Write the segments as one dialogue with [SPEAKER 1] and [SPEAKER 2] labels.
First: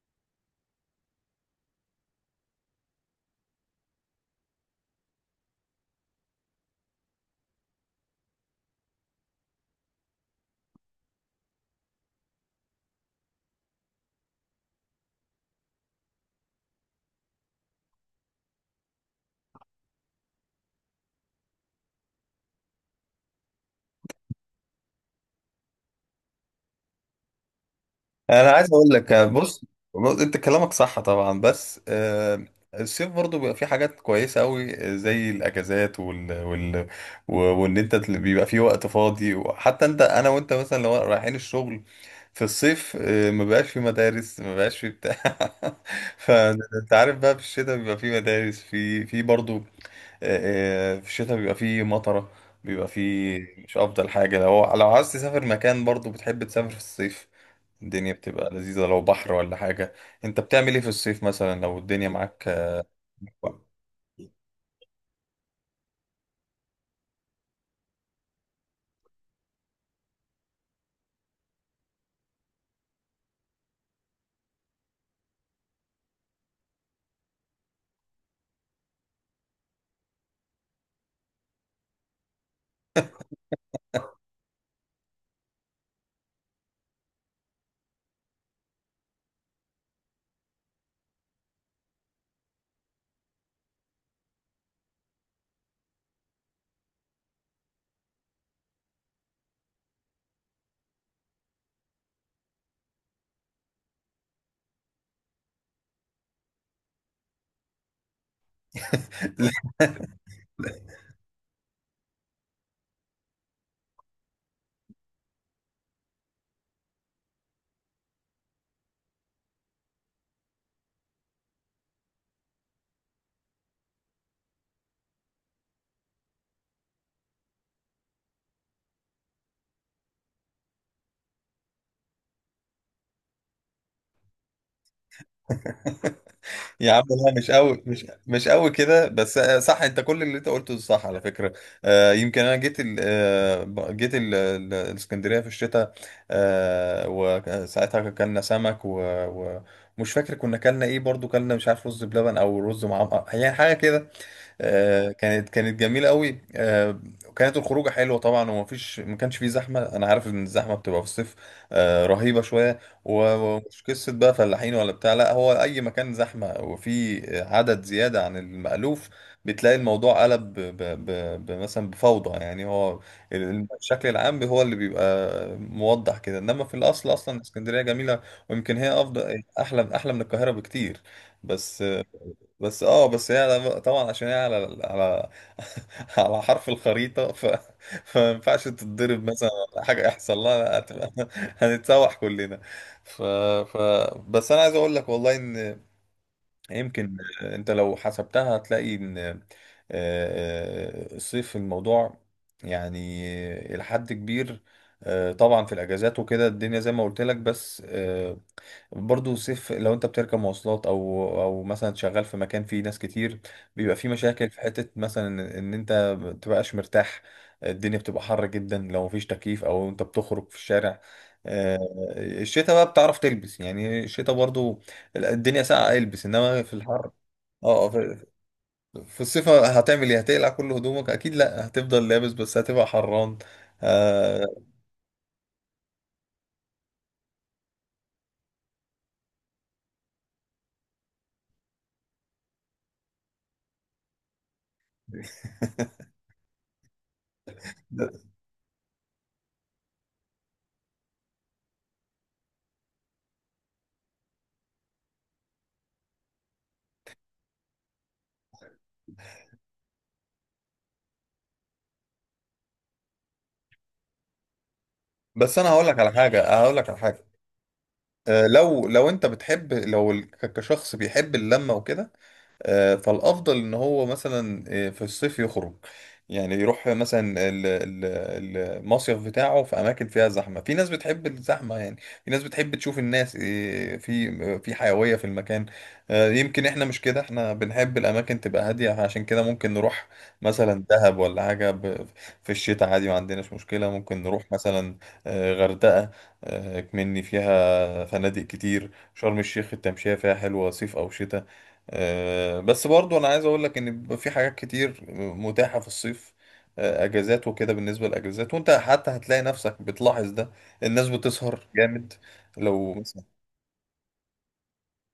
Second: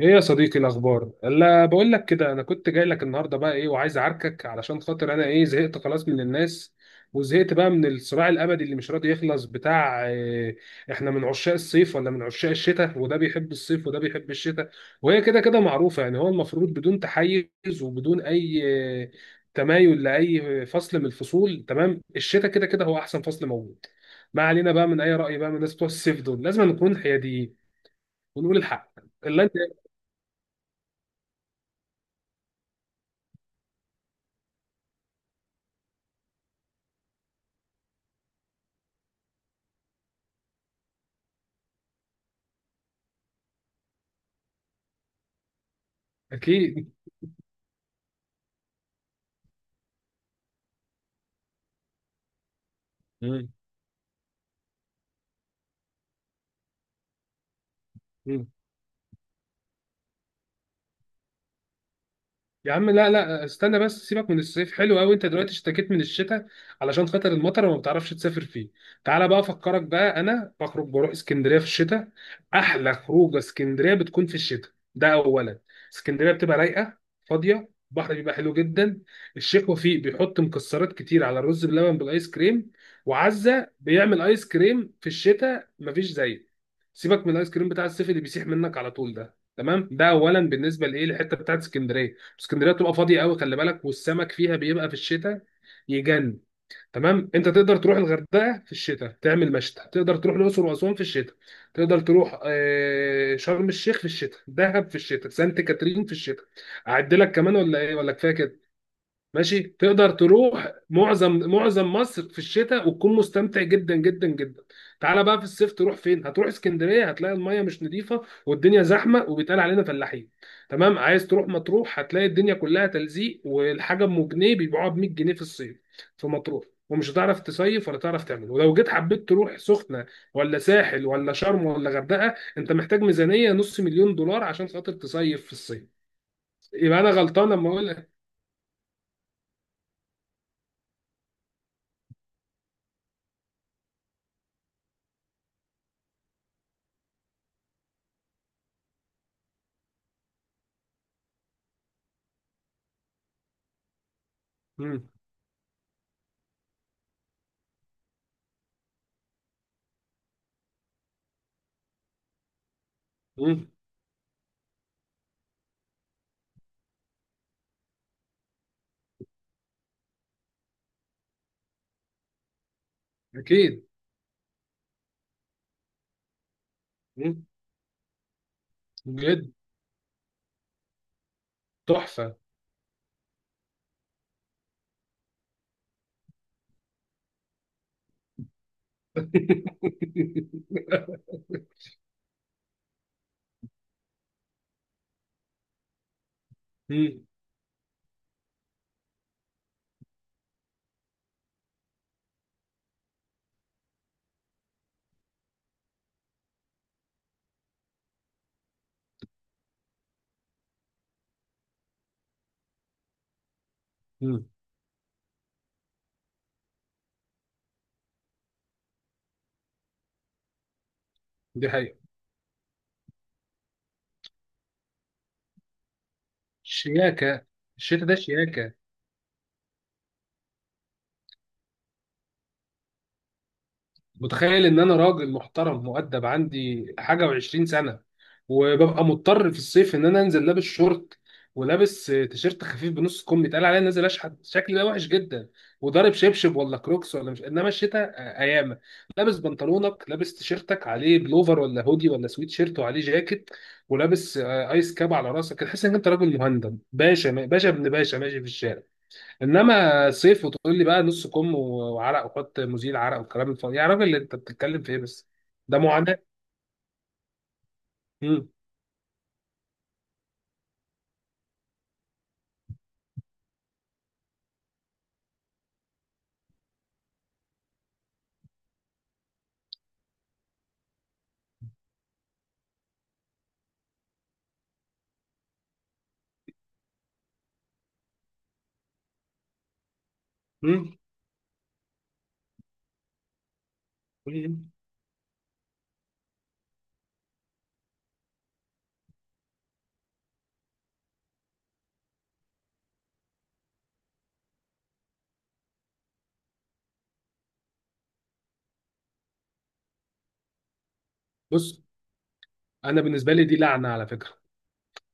[SPEAKER 1] ايه يا صديقي الاخبار؟ لا، بقول لك كده، انا كنت جاي لك النهارده بقى، ايه، وعايز اعاركك علشان خاطر انا، ايه، زهقت خلاص من الناس، وزهقت بقى من الصراع الابدي اللي مش راضي يخلص، بتاع إيه؟ احنا من عشاق الصيف ولا من عشاق الشتاء؟ وده بيحب الصيف وده بيحب الشتاء، وهي كده كده معروفه يعني. هو المفروض بدون تحيز وبدون اي آه، تمايل لاي فصل من الفصول. تمام. الشتاء كده كده هو احسن فصل موجود. ما علينا بقى من اي راي بقى من الناس بتوع الصيف دول، لازم نكون حياديين
[SPEAKER 2] انا
[SPEAKER 1] ونقول
[SPEAKER 2] عايز اقول
[SPEAKER 1] الحق
[SPEAKER 2] لك
[SPEAKER 1] اللي انت.
[SPEAKER 2] بص، انت كلامك صح طبعا بس الصيف برضو بيبقى فيه حاجات كويسه قوي زي الاجازات وال وال و- وان انت تل- بيبقى فيه وقت فاضي وحتى انا وانت مثلا لو رايحين الشغل في الصيف، ما بقاش في مدارس، ما بقاش في بتاع. فانت
[SPEAKER 1] اكيد.
[SPEAKER 2] عارف بقى، في الشتاء بيبقى فيه مدارس، في برضو. في الشتاء بيبقى فيه مطره، بيبقى فيه
[SPEAKER 1] مم.
[SPEAKER 2] مش افضل حاجه. لو عايز تسافر مكان، برضو بتحب تسافر في الصيف. الدنيا
[SPEAKER 1] مم.
[SPEAKER 2] بتبقى لذيذة لو بحر ولا حاجة. انت بتعمل ايه في الصيف مثلا لو الدنيا معاك؟
[SPEAKER 1] يا عم، لا لا استنى بس، سيبك من الصيف حلو قوي، انت دلوقتي اشتكيت من الشتاء علشان خاطر المطر وما بتعرفش تسافر فيه. تعالى بقى افكرك بقى، انا بخرج بروح اسكندريه في الشتاء. احلى خروجه اسكندريه بتكون في الشتاء، ده اولا. اسكندريه بتبقى رايقه، فاضيه، البحر بيبقى حلو جدا. الشيخ وفيق بيحط مكسرات كتير على الرز بلبن بالايس كريم، وعزه بيعمل ايس كريم في الشتاء مفيش زيه. سيبك من الايس كريم بتاع الصيف اللي بيسيح منك على طول ده. تمام، ده اولا بالنسبه لايه الحته بتاعت اسكندريه. اسكندريه بتبقى فاضيه قوي، خلي بالك، والسمك فيها بيبقى في الشتاء يجن. تمام، انت تقدر تروح الغردقه في الشتاء تعمل مشتى، تقدر تروح الاقصر واسوان في الشتاء، تقدر تروح شرم الشيخ في الشتاء، دهب في الشتاء، سانت كاترين في الشتاء. اعد لك كمان ولا ايه، ولا كفايه كده؟ ماشي، تقدر تروح معظم مصر في الشتاء وتكون مستمتع جدا جدا جدا. تعالى بقى في الصيف، تروح فين؟ هتروح اسكندريه هتلاقي الميه مش نظيفه والدنيا زحمه وبيتقال علينا فلاحين. تمام. عايز تروح مطروح هتلاقي الدنيا كلها تلزيق والحاجه ام جنيه بيبيعوها ب 100 جنيه في الصيف في مطروح، ومش هتعرف تصيف ولا تعرف تعمل. ولو جيت حبيت تروح سخنه ولا ساحل ولا شرم ولا غردقه، انت محتاج ميزانيه نص مليون دولار عشان خاطر تصيف في الصيف.
[SPEAKER 2] يا
[SPEAKER 1] يبقى
[SPEAKER 2] عم
[SPEAKER 1] انا
[SPEAKER 2] لا،
[SPEAKER 1] غلطان
[SPEAKER 2] مش
[SPEAKER 1] لما
[SPEAKER 2] قوي،
[SPEAKER 1] اقول
[SPEAKER 2] مش
[SPEAKER 1] لك.
[SPEAKER 2] مش قوي كده، بس صح، انت كل اللي انت قلته صح على فكره. آه، يمكن انا جيت الاسكندريه في الشتاء، آه، وساعتها كلنا سمك و- ومش فاكر كنا كلنا ايه، برضو كلنا مش عارف، رز بلبن او رز معمر يعني حاجه كده.
[SPEAKER 1] مم.
[SPEAKER 2] كانت جميله قوي، وكانت الخروجه حلوه طبعا، ومفيش، ما كانش فيه زحمه. انا عارف ان الزحمه بتبقى في الصيف، رهيبه شويه.
[SPEAKER 1] مم.
[SPEAKER 2] ومش قصة بقى فلاحين ولا بتاع، لا، هو أي مكان زحمة وفي عدد زيادة عن المألوف بتلاقي الموضوع قلب ب ب مثلا بفوضى. يعني هو
[SPEAKER 1] اكيد.
[SPEAKER 2] الشكل العام هو اللي بيبقى موضح كده، إنما في الأصل أصلا
[SPEAKER 1] مم.
[SPEAKER 2] اسكندرية جميلة، ويمكن هي أفضل،
[SPEAKER 1] بجد.
[SPEAKER 2] أحلى من القاهرة بكتير. بس،
[SPEAKER 1] تحفه.
[SPEAKER 2] بس اه، بس هي طبعا عشان هي على على حرف الخريطة. فما ينفعش تتضرب مثلا ولا حاجة يحصل لها، هتبقى هنتسوح كلنا. ف... ف... بس انا عايز اقول لك والله ان، يمكن
[SPEAKER 1] مم.
[SPEAKER 2] انت لو حسبتها هتلاقي ان الصيف الموضوع يعني إلى حد كبير، طبعا في الاجازات وكده، الدنيا زي ما قلت لك، بس برضه سيف. لو انت بتركب مواصلات او مثلا شغال في مكان فيه ناس كتير، بيبقى فيه
[SPEAKER 1] مم.
[SPEAKER 2] مشاكل في حتة مثلا ان ان انت ما بتبقاش مرتاح. الدنيا بتبقى حر جدا لو مفيش تكييف او انت بتخرج في الشارع.
[SPEAKER 1] دي
[SPEAKER 2] آه،
[SPEAKER 1] حقيقه.
[SPEAKER 2] الشتاء بقى بتعرف تلبس، يعني الشتاء برضو الدنيا ساقعة، البس. انما في الحر،
[SPEAKER 1] شياكه.
[SPEAKER 2] اه،
[SPEAKER 1] الشتاء ده
[SPEAKER 2] في،
[SPEAKER 1] شياكه.
[SPEAKER 2] في الصيف هتعمل ايه؟ هتقلع كل هدومك؟ اكيد لا، هتفضل لابس بس هتبقى حران. آه،
[SPEAKER 1] متخيل ان انا راجل محترم مؤدب عندي حاجه وعشرين سنه، وببقى مضطر في الصيف ان انا انزل لابس شورت ولابس تيشيرت خفيف بنص كم، يتقال عليا نازل اشحت، شكلي ده وحش جدا وضارب شبشب ولا كروكس ولا مش. انما الشتاء ايامه، لابس بنطلونك، لابس تيشيرتك عليه بلوفر ولا هودي ولا سويت شيرت، وعليه جاكيت، ولابس ايس كاب على راسك، تحس ان انت راجل مهندم، باشا باشا ابن باشا ماشي في الشارع. انما صيف، وتقول لي بقى نص كم وعرق وحط مزيل عرق والكلام الفاضي، يا راجل انت بتتكلم في ايه بس؟
[SPEAKER 2] بس انا
[SPEAKER 1] ده
[SPEAKER 2] هقول لك على
[SPEAKER 1] معاناه.
[SPEAKER 2] حاجة، هقول لك على حاجة،
[SPEAKER 1] مم.
[SPEAKER 2] لو انت بتحب، لو كشخص بيحب اللمه وكده، فالافضل ان هو مثلا، في الصيف يخرج، يعني يروح مثلا المصيف بتاعه في اماكن فيها زحمه، في ناس بتحب الزحمه يعني، في ناس بتحب تشوف الناس، في حيويه في المكان. يمكن احنا مش كده، احنا بنحب الاماكن تبقى هاديه، عشان كده ممكن نروح مثلا
[SPEAKER 1] مم.
[SPEAKER 2] دهب ولا حاجه في الشتاء عادي، ما عندناش مشكله. ممكن نروح
[SPEAKER 1] مم.
[SPEAKER 2] مثلا غردقه، مني فيها فنادق كتير. شرم الشيخ التمشية فيها حلوة صيف أو شتاء. بس برضو أنا عايز أقول لك إن بيبقى في حاجات كتير متاحة في الصيف، أجازات وكده. بالنسبة للأجازات، وأنت حتى هتلاقي نفسك بتلاحظ ده، الناس بتسهر
[SPEAKER 1] بص،
[SPEAKER 2] جامد. لو
[SPEAKER 1] انا
[SPEAKER 2] مثلا
[SPEAKER 1] بالنسبه لي دي لعنه على فكره.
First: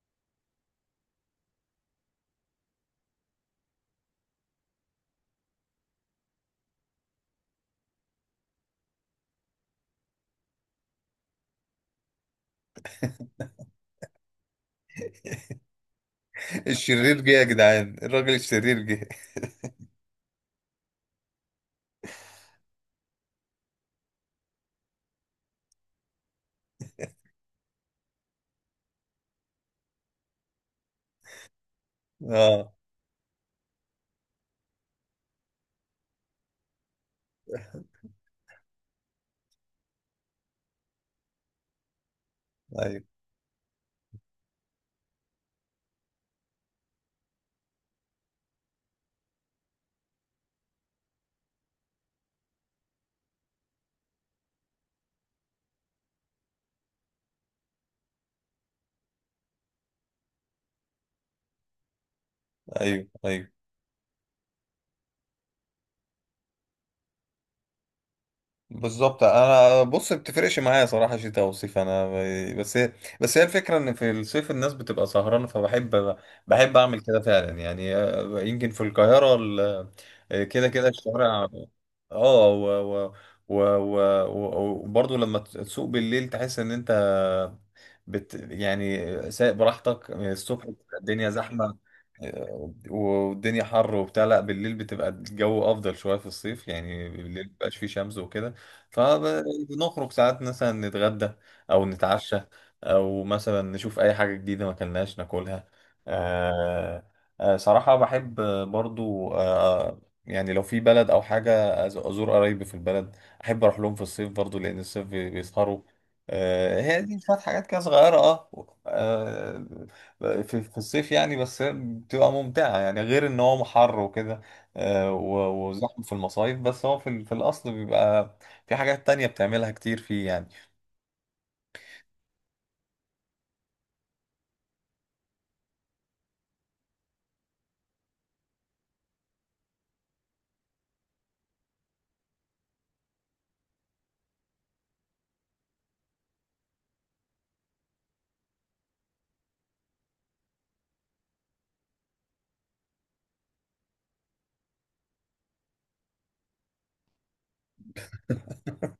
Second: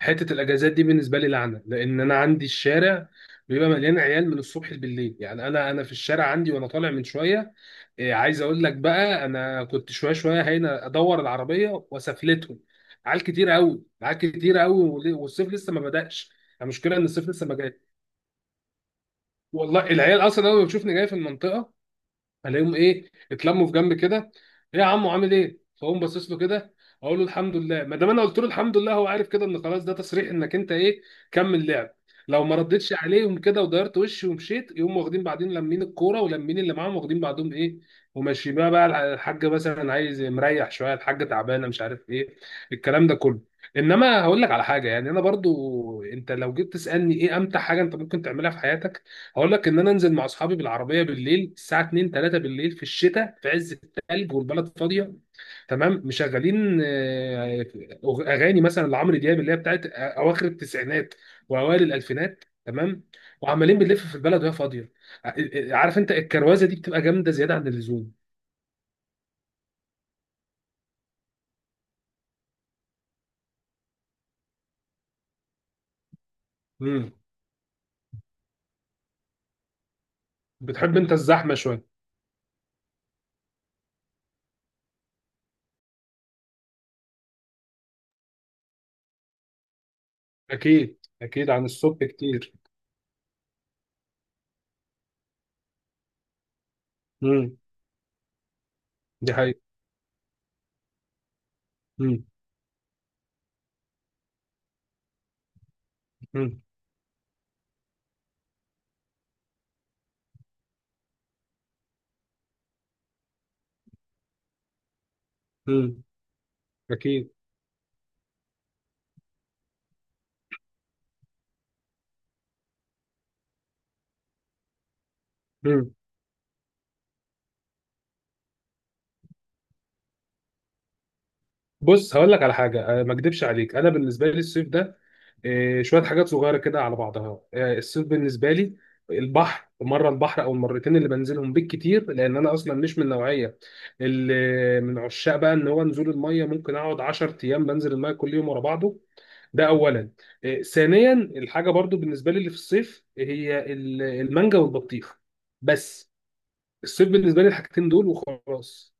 [SPEAKER 1] حته الاجازات دي بالنسبه لي لعنه، لان انا عندي الشارع بيبقى مليان عيال من الصبح بالليل. يعني انا في الشارع عندي، وانا طالع من شويه. إيه، عايز اقول لك بقى، انا كنت شويه شويه هنا ادور العربيه وسفلتهم، عيال كتير قوي، عيال كتير قوي، والصيف لسه ما بدأش. المشكله ان
[SPEAKER 2] الشرير
[SPEAKER 1] الصيف
[SPEAKER 2] جه يا
[SPEAKER 1] لسه ما جاش.
[SPEAKER 2] جدعان، الراجل الشرير جه.
[SPEAKER 1] والله العيال اصلا اول ما بتشوفني جاي في المنطقه، الاقيهم، ايه، اتلموا في جنب كده. ايه يا عمو، عامل ايه، فاقوم باصص له كده، اقول له الحمد لله. ما دام انا قلت له الحمد لله، هو عارف كده ان خلاص ده تصريح انك انت ايه، كمل لعب. لو ما
[SPEAKER 2] اه،
[SPEAKER 1] ردتش عليهم كده ودارت وشي ومشيت، يقوم واخدين بعدين لمين الكوره ولمين اللي معاهم، واخدين بعضهم ايه وماشي. بقى الحاجه مثلا عايز مريح شويه، الحاجه تعبانه، مش عارف ايه،
[SPEAKER 2] ايوه
[SPEAKER 1] الكلام ده كله. انما هقول لك على حاجه، يعني انا برضو، انت لو جيت تسالني ايه امتع حاجه انت ممكن تعملها في حياتك، هقول لك ان انا انزل مع اصحابي بالعربيه بالليل الساعه 2 3 بالليل في الشتاء في عز الثلج والبلد فاضيه. تمام، مشغلين اغاني مثلا لعمرو دياب اللي هي بتاعت اواخر التسعينات واوائل الالفينات. تمام.
[SPEAKER 2] ايوه ايوه.
[SPEAKER 1] وعمالين بنلف في البلد وهي فاضيه. ع- عارف انت الكروازه دي بتبقى جامده زياده عن اللزوم.
[SPEAKER 2] بالظبط. انا بص، بتفرقش معايا صراحه شتاء او صيف. انا بس هي، بس هي الفكره ان في الصيف الناس بتبقى سهرانه، فبحب، بحب اعمل
[SPEAKER 1] امم.
[SPEAKER 2] كده فعلا يعني. يمكن في القاهره كده كده
[SPEAKER 1] بتحب انت
[SPEAKER 2] الشوارع،
[SPEAKER 1] الزحمه شويه.
[SPEAKER 2] اه وبرضه لما تسوق بالليل تحس ان انت يعني سايق براحتك. الصبح
[SPEAKER 1] اكيد،
[SPEAKER 2] الدنيا
[SPEAKER 1] اكيد عن
[SPEAKER 2] زحمه
[SPEAKER 1] الصبح كتير.
[SPEAKER 2] والدنيا حر وبتاع، لا بالليل بتبقى الجو افضل شويه في الصيف، يعني بالليل
[SPEAKER 1] امم.
[SPEAKER 2] مبقاش فيه شمس وكده،
[SPEAKER 1] دي حقيقه.
[SPEAKER 2] فبنخرج ساعات مثلا نتغدى او
[SPEAKER 1] امم.
[SPEAKER 2] نتعشى، او مثلا نشوف اي حاجه جديده ما كلناش ناكلها.
[SPEAKER 1] امم.
[SPEAKER 2] آه صراحه بحب. برضو يعني لو في بلد او حاجه ازور قرايبي في البلد، احب اروح لهم في الصيف برضو لان الصيف بيسهروا.
[SPEAKER 1] امم.
[SPEAKER 2] هي دي
[SPEAKER 1] اكيد.
[SPEAKER 2] شويه حاجات كده صغيره، اه، في في الصيف يعني. بس هي بتبقى ممتعة يعني، غير ان هو حر وكده، وزحمة في المصايف، بس هو في، في الاصل بيبقى في حاجات تانية بتعملها كتير فيه يعني.
[SPEAKER 1] بص هقول لك على حاجه، ما اكدبش عليك، انا بالنسبه لي الصيف ده، شويه حاجات صغيره كده على بعضها. الصيف بالنسبه لي البحر مره، البحر او المرتين اللي بنزلهم بالكتير، لان انا اصلا مش من النوعيه اللي من عشاق بقى ان هو نزول الميه، ممكن اقعد 10 ايام بنزل الميه كل يوم ورا بعضه. ده اولا. ثانيا الحاجه برضو بالنسبه لي اللي في الصيف هي المانجا والبطيخ بس. الصيف بالنسبه لي الحاجتين دول وخلاص.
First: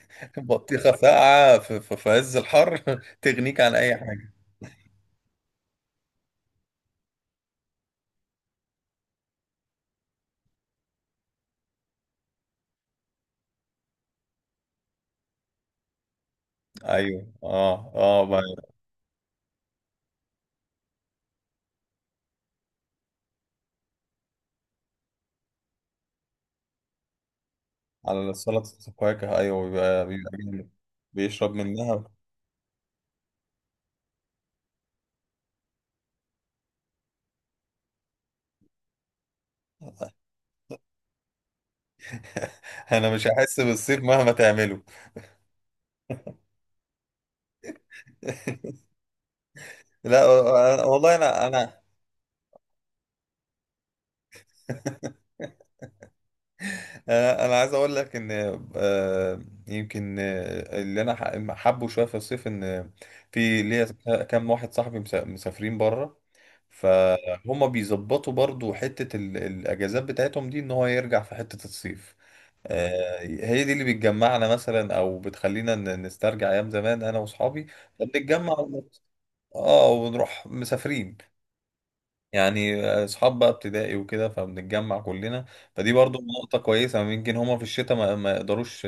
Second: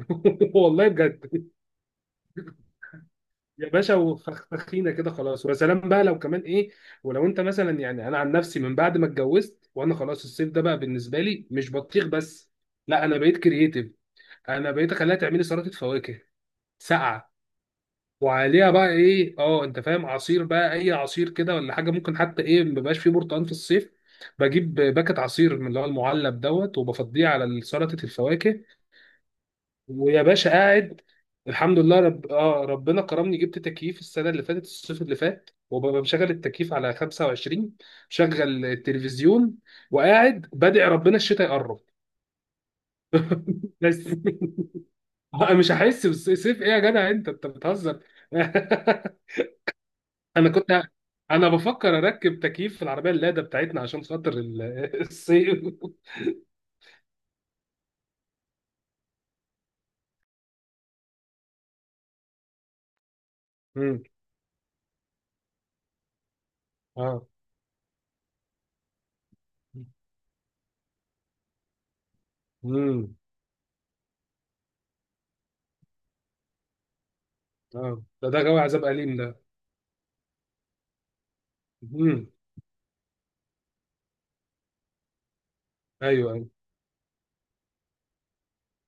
[SPEAKER 1] والله
[SPEAKER 2] بطيخة
[SPEAKER 1] بجد.
[SPEAKER 2] ساقعة في عز الحر تغنيك
[SPEAKER 1] يا
[SPEAKER 2] عن
[SPEAKER 1] باشا
[SPEAKER 2] اي حاجة.
[SPEAKER 1] وفخفخينا كده خلاص، ويا سلام بقى لو كمان ايه. ولو انت مثلا، يعني انا عن نفسي من بعد ما اتجوزت وانا خلاص الصيف ده بقى بالنسبه لي مش بطيخ بس، لا انا بقيت كرييتيف. انا بقيت اخليها تعملي سلطه فواكه
[SPEAKER 2] ايوه،
[SPEAKER 1] ساقعه،
[SPEAKER 2] اه اه بقى.
[SPEAKER 1] وعليها بقى ايه، اه انت فاهم، عصير بقى اي عصير كده ولا حاجه. ممكن حتى ايه، ما بيبقاش فيه برتقال في الصيف، بجيب باكت عصير من اللي هو المعلب دوت وبفضيه على سلطه
[SPEAKER 2] على
[SPEAKER 1] الفواكه.
[SPEAKER 2] سلطة الفواكه، ايوه، بيبقى
[SPEAKER 1] ويا
[SPEAKER 2] بيبقى
[SPEAKER 1] باشا
[SPEAKER 2] جامد.
[SPEAKER 1] قاعد.
[SPEAKER 2] بيشرب
[SPEAKER 1] الحمد لله
[SPEAKER 2] منها.
[SPEAKER 1] رب... آه ربنا كرمني، جبت تكييف السنه اللي فاتت، الصيف اللي فات، وببقى مشغل التكييف على 25، مشغل التلفزيون، وقاعد بدعي ربنا الشتاء يقرب.
[SPEAKER 2] انا مش هحس
[SPEAKER 1] بس.
[SPEAKER 2] بالصيف مهما تعمله.
[SPEAKER 1] أنا مش هحس بالصيف؟ ايه يا جدع، انت انت بتهزر؟
[SPEAKER 2] لا،
[SPEAKER 1] انا كنت ه-
[SPEAKER 2] والله انا
[SPEAKER 1] انا
[SPEAKER 2] انا
[SPEAKER 1] بفكر اركب تكييف في العربيه اللاده بتاعتنا عشان خاطر الصيف.
[SPEAKER 2] انا عايز اقول لك ان، يمكن اللي انا حابه شويه في الصيف، ان في ليا
[SPEAKER 1] مم.
[SPEAKER 2] كام واحد صاحبي مسافرين بره،
[SPEAKER 1] اه.
[SPEAKER 2] فهم بيظبطوا برضو حته الاجازات بتاعتهم دي ان هو يرجع في حته الصيف.
[SPEAKER 1] مم.
[SPEAKER 2] هي دي اللي بتجمعنا مثلا او بتخلينا نسترجع ايام زمان انا واصحابي،
[SPEAKER 1] اه. ده جو
[SPEAKER 2] فبنتجمع
[SPEAKER 1] عذاب اليم ده.
[SPEAKER 2] اه ونروح مسافرين،
[SPEAKER 1] مم.
[SPEAKER 2] يعني اصحاب بقى ابتدائي وكده، فبنتجمع كلنا. فدي برضو
[SPEAKER 1] ايوه ايوه.
[SPEAKER 2] نقطة كويسة، يمكن هما في الشتاء ما يقدروش،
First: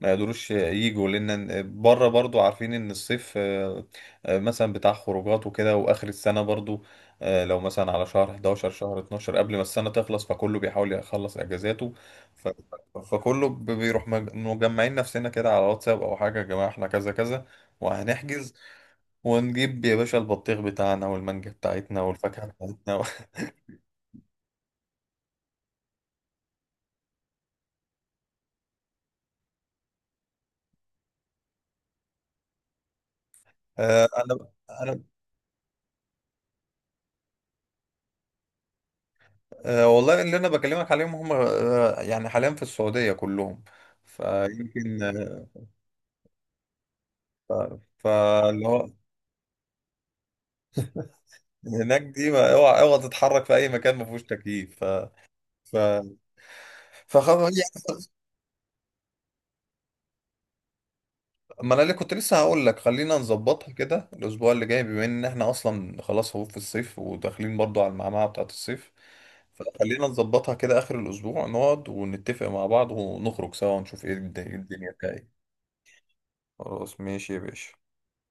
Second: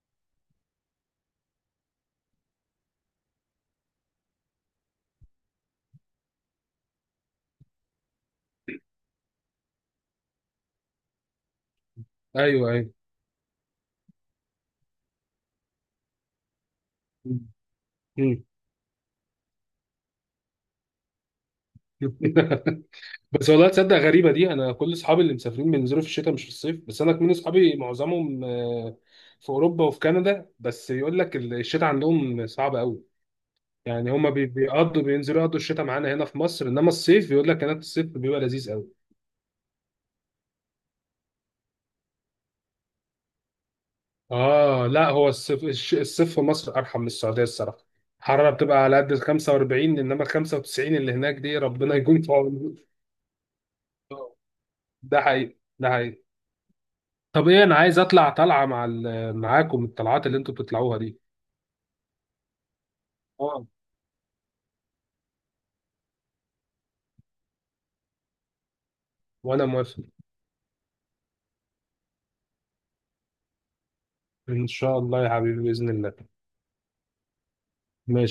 [SPEAKER 2] ما يقدروش يجوا، لان بره برضو عارفين ان الصيف مثلا بتاع خروجات وكده، واخر السنة برضو، لو مثلا على شهر 11 شهر 12 قبل ما السنة تخلص فكله بيحاول يخلص اجازاته. ف-
[SPEAKER 1] ايوه ايوه.
[SPEAKER 2] فكله بيروح، مجمعين نفسنا كده على واتساب او حاجة، يا جماعة احنا كذا كذا، وهنحجز ونجيب يا باشا البطيخ بتاعنا والمانجا بتاعتنا والفاكهة بتاعتنا.
[SPEAKER 1] بس والله تصدق، غريبه دي، انا كل اصحابي اللي مسافرين بينزلوا في الشتاء مش في الصيف. بس انا كمان اصحابي معظمهم في اوروبا وفي كندا. بس يقول لك الشتاء عندهم صعب قوي،
[SPEAKER 2] آه،
[SPEAKER 1] يعني هما
[SPEAKER 2] انا انا
[SPEAKER 1] بيقضوا بينزلوا يقضوا الشتاء معانا هنا في مصر. انما الصيف يقول لك هناك الصيف بيبقى لذيذ قوي.
[SPEAKER 2] آه، والله اللي انا بكلمك عليهم هم، يعني حاليا في السعوديه كلهم.
[SPEAKER 1] اه
[SPEAKER 2] فيمكن
[SPEAKER 1] لا، هو الصيف الصيف في مصر ارحم من السعوديه الصراحه. الحراره
[SPEAKER 2] فاللي
[SPEAKER 1] بتبقى
[SPEAKER 2] هو
[SPEAKER 1] على قد ال 45 انما ال 95 اللي هناك دي ربنا
[SPEAKER 2] هناك
[SPEAKER 1] يكون
[SPEAKER 2] دي
[SPEAKER 1] في عونه.
[SPEAKER 2] اوعى تتحرك في اي مكان ما فيهوش تكييف. ف
[SPEAKER 1] ده حقيقي،
[SPEAKER 2] ف
[SPEAKER 1] ده حقيقي. طب
[SPEAKER 2] فخلاص
[SPEAKER 1] ايه، انا
[SPEAKER 2] يعني.
[SPEAKER 1] عايز اطلع طلعه مع معاكم الطلعات اللي انتوا بتطلعوها دي.
[SPEAKER 2] ما انا اللي كنت لسه هقول لك خلينا
[SPEAKER 1] اه
[SPEAKER 2] نظبطها كده الاسبوع اللي جاي، بما ان احنا اصلا خلاص هو في الصيف وداخلين برضو على المعمعه بتاعت الصيف.
[SPEAKER 1] وانا
[SPEAKER 2] فخلينا
[SPEAKER 1] موافق.
[SPEAKER 2] نظبطها كده اخر الاسبوع، نقعد ونتفق مع بعض ونخرج سوا، ونشوف ايه إيه
[SPEAKER 1] ان
[SPEAKER 2] الدنيا
[SPEAKER 1] شاء الله
[SPEAKER 2] بتاعي.
[SPEAKER 1] يا حبيبي، باذن الله.
[SPEAKER 2] خلاص ماشي يا باشا.
[SPEAKER 1] ماشي.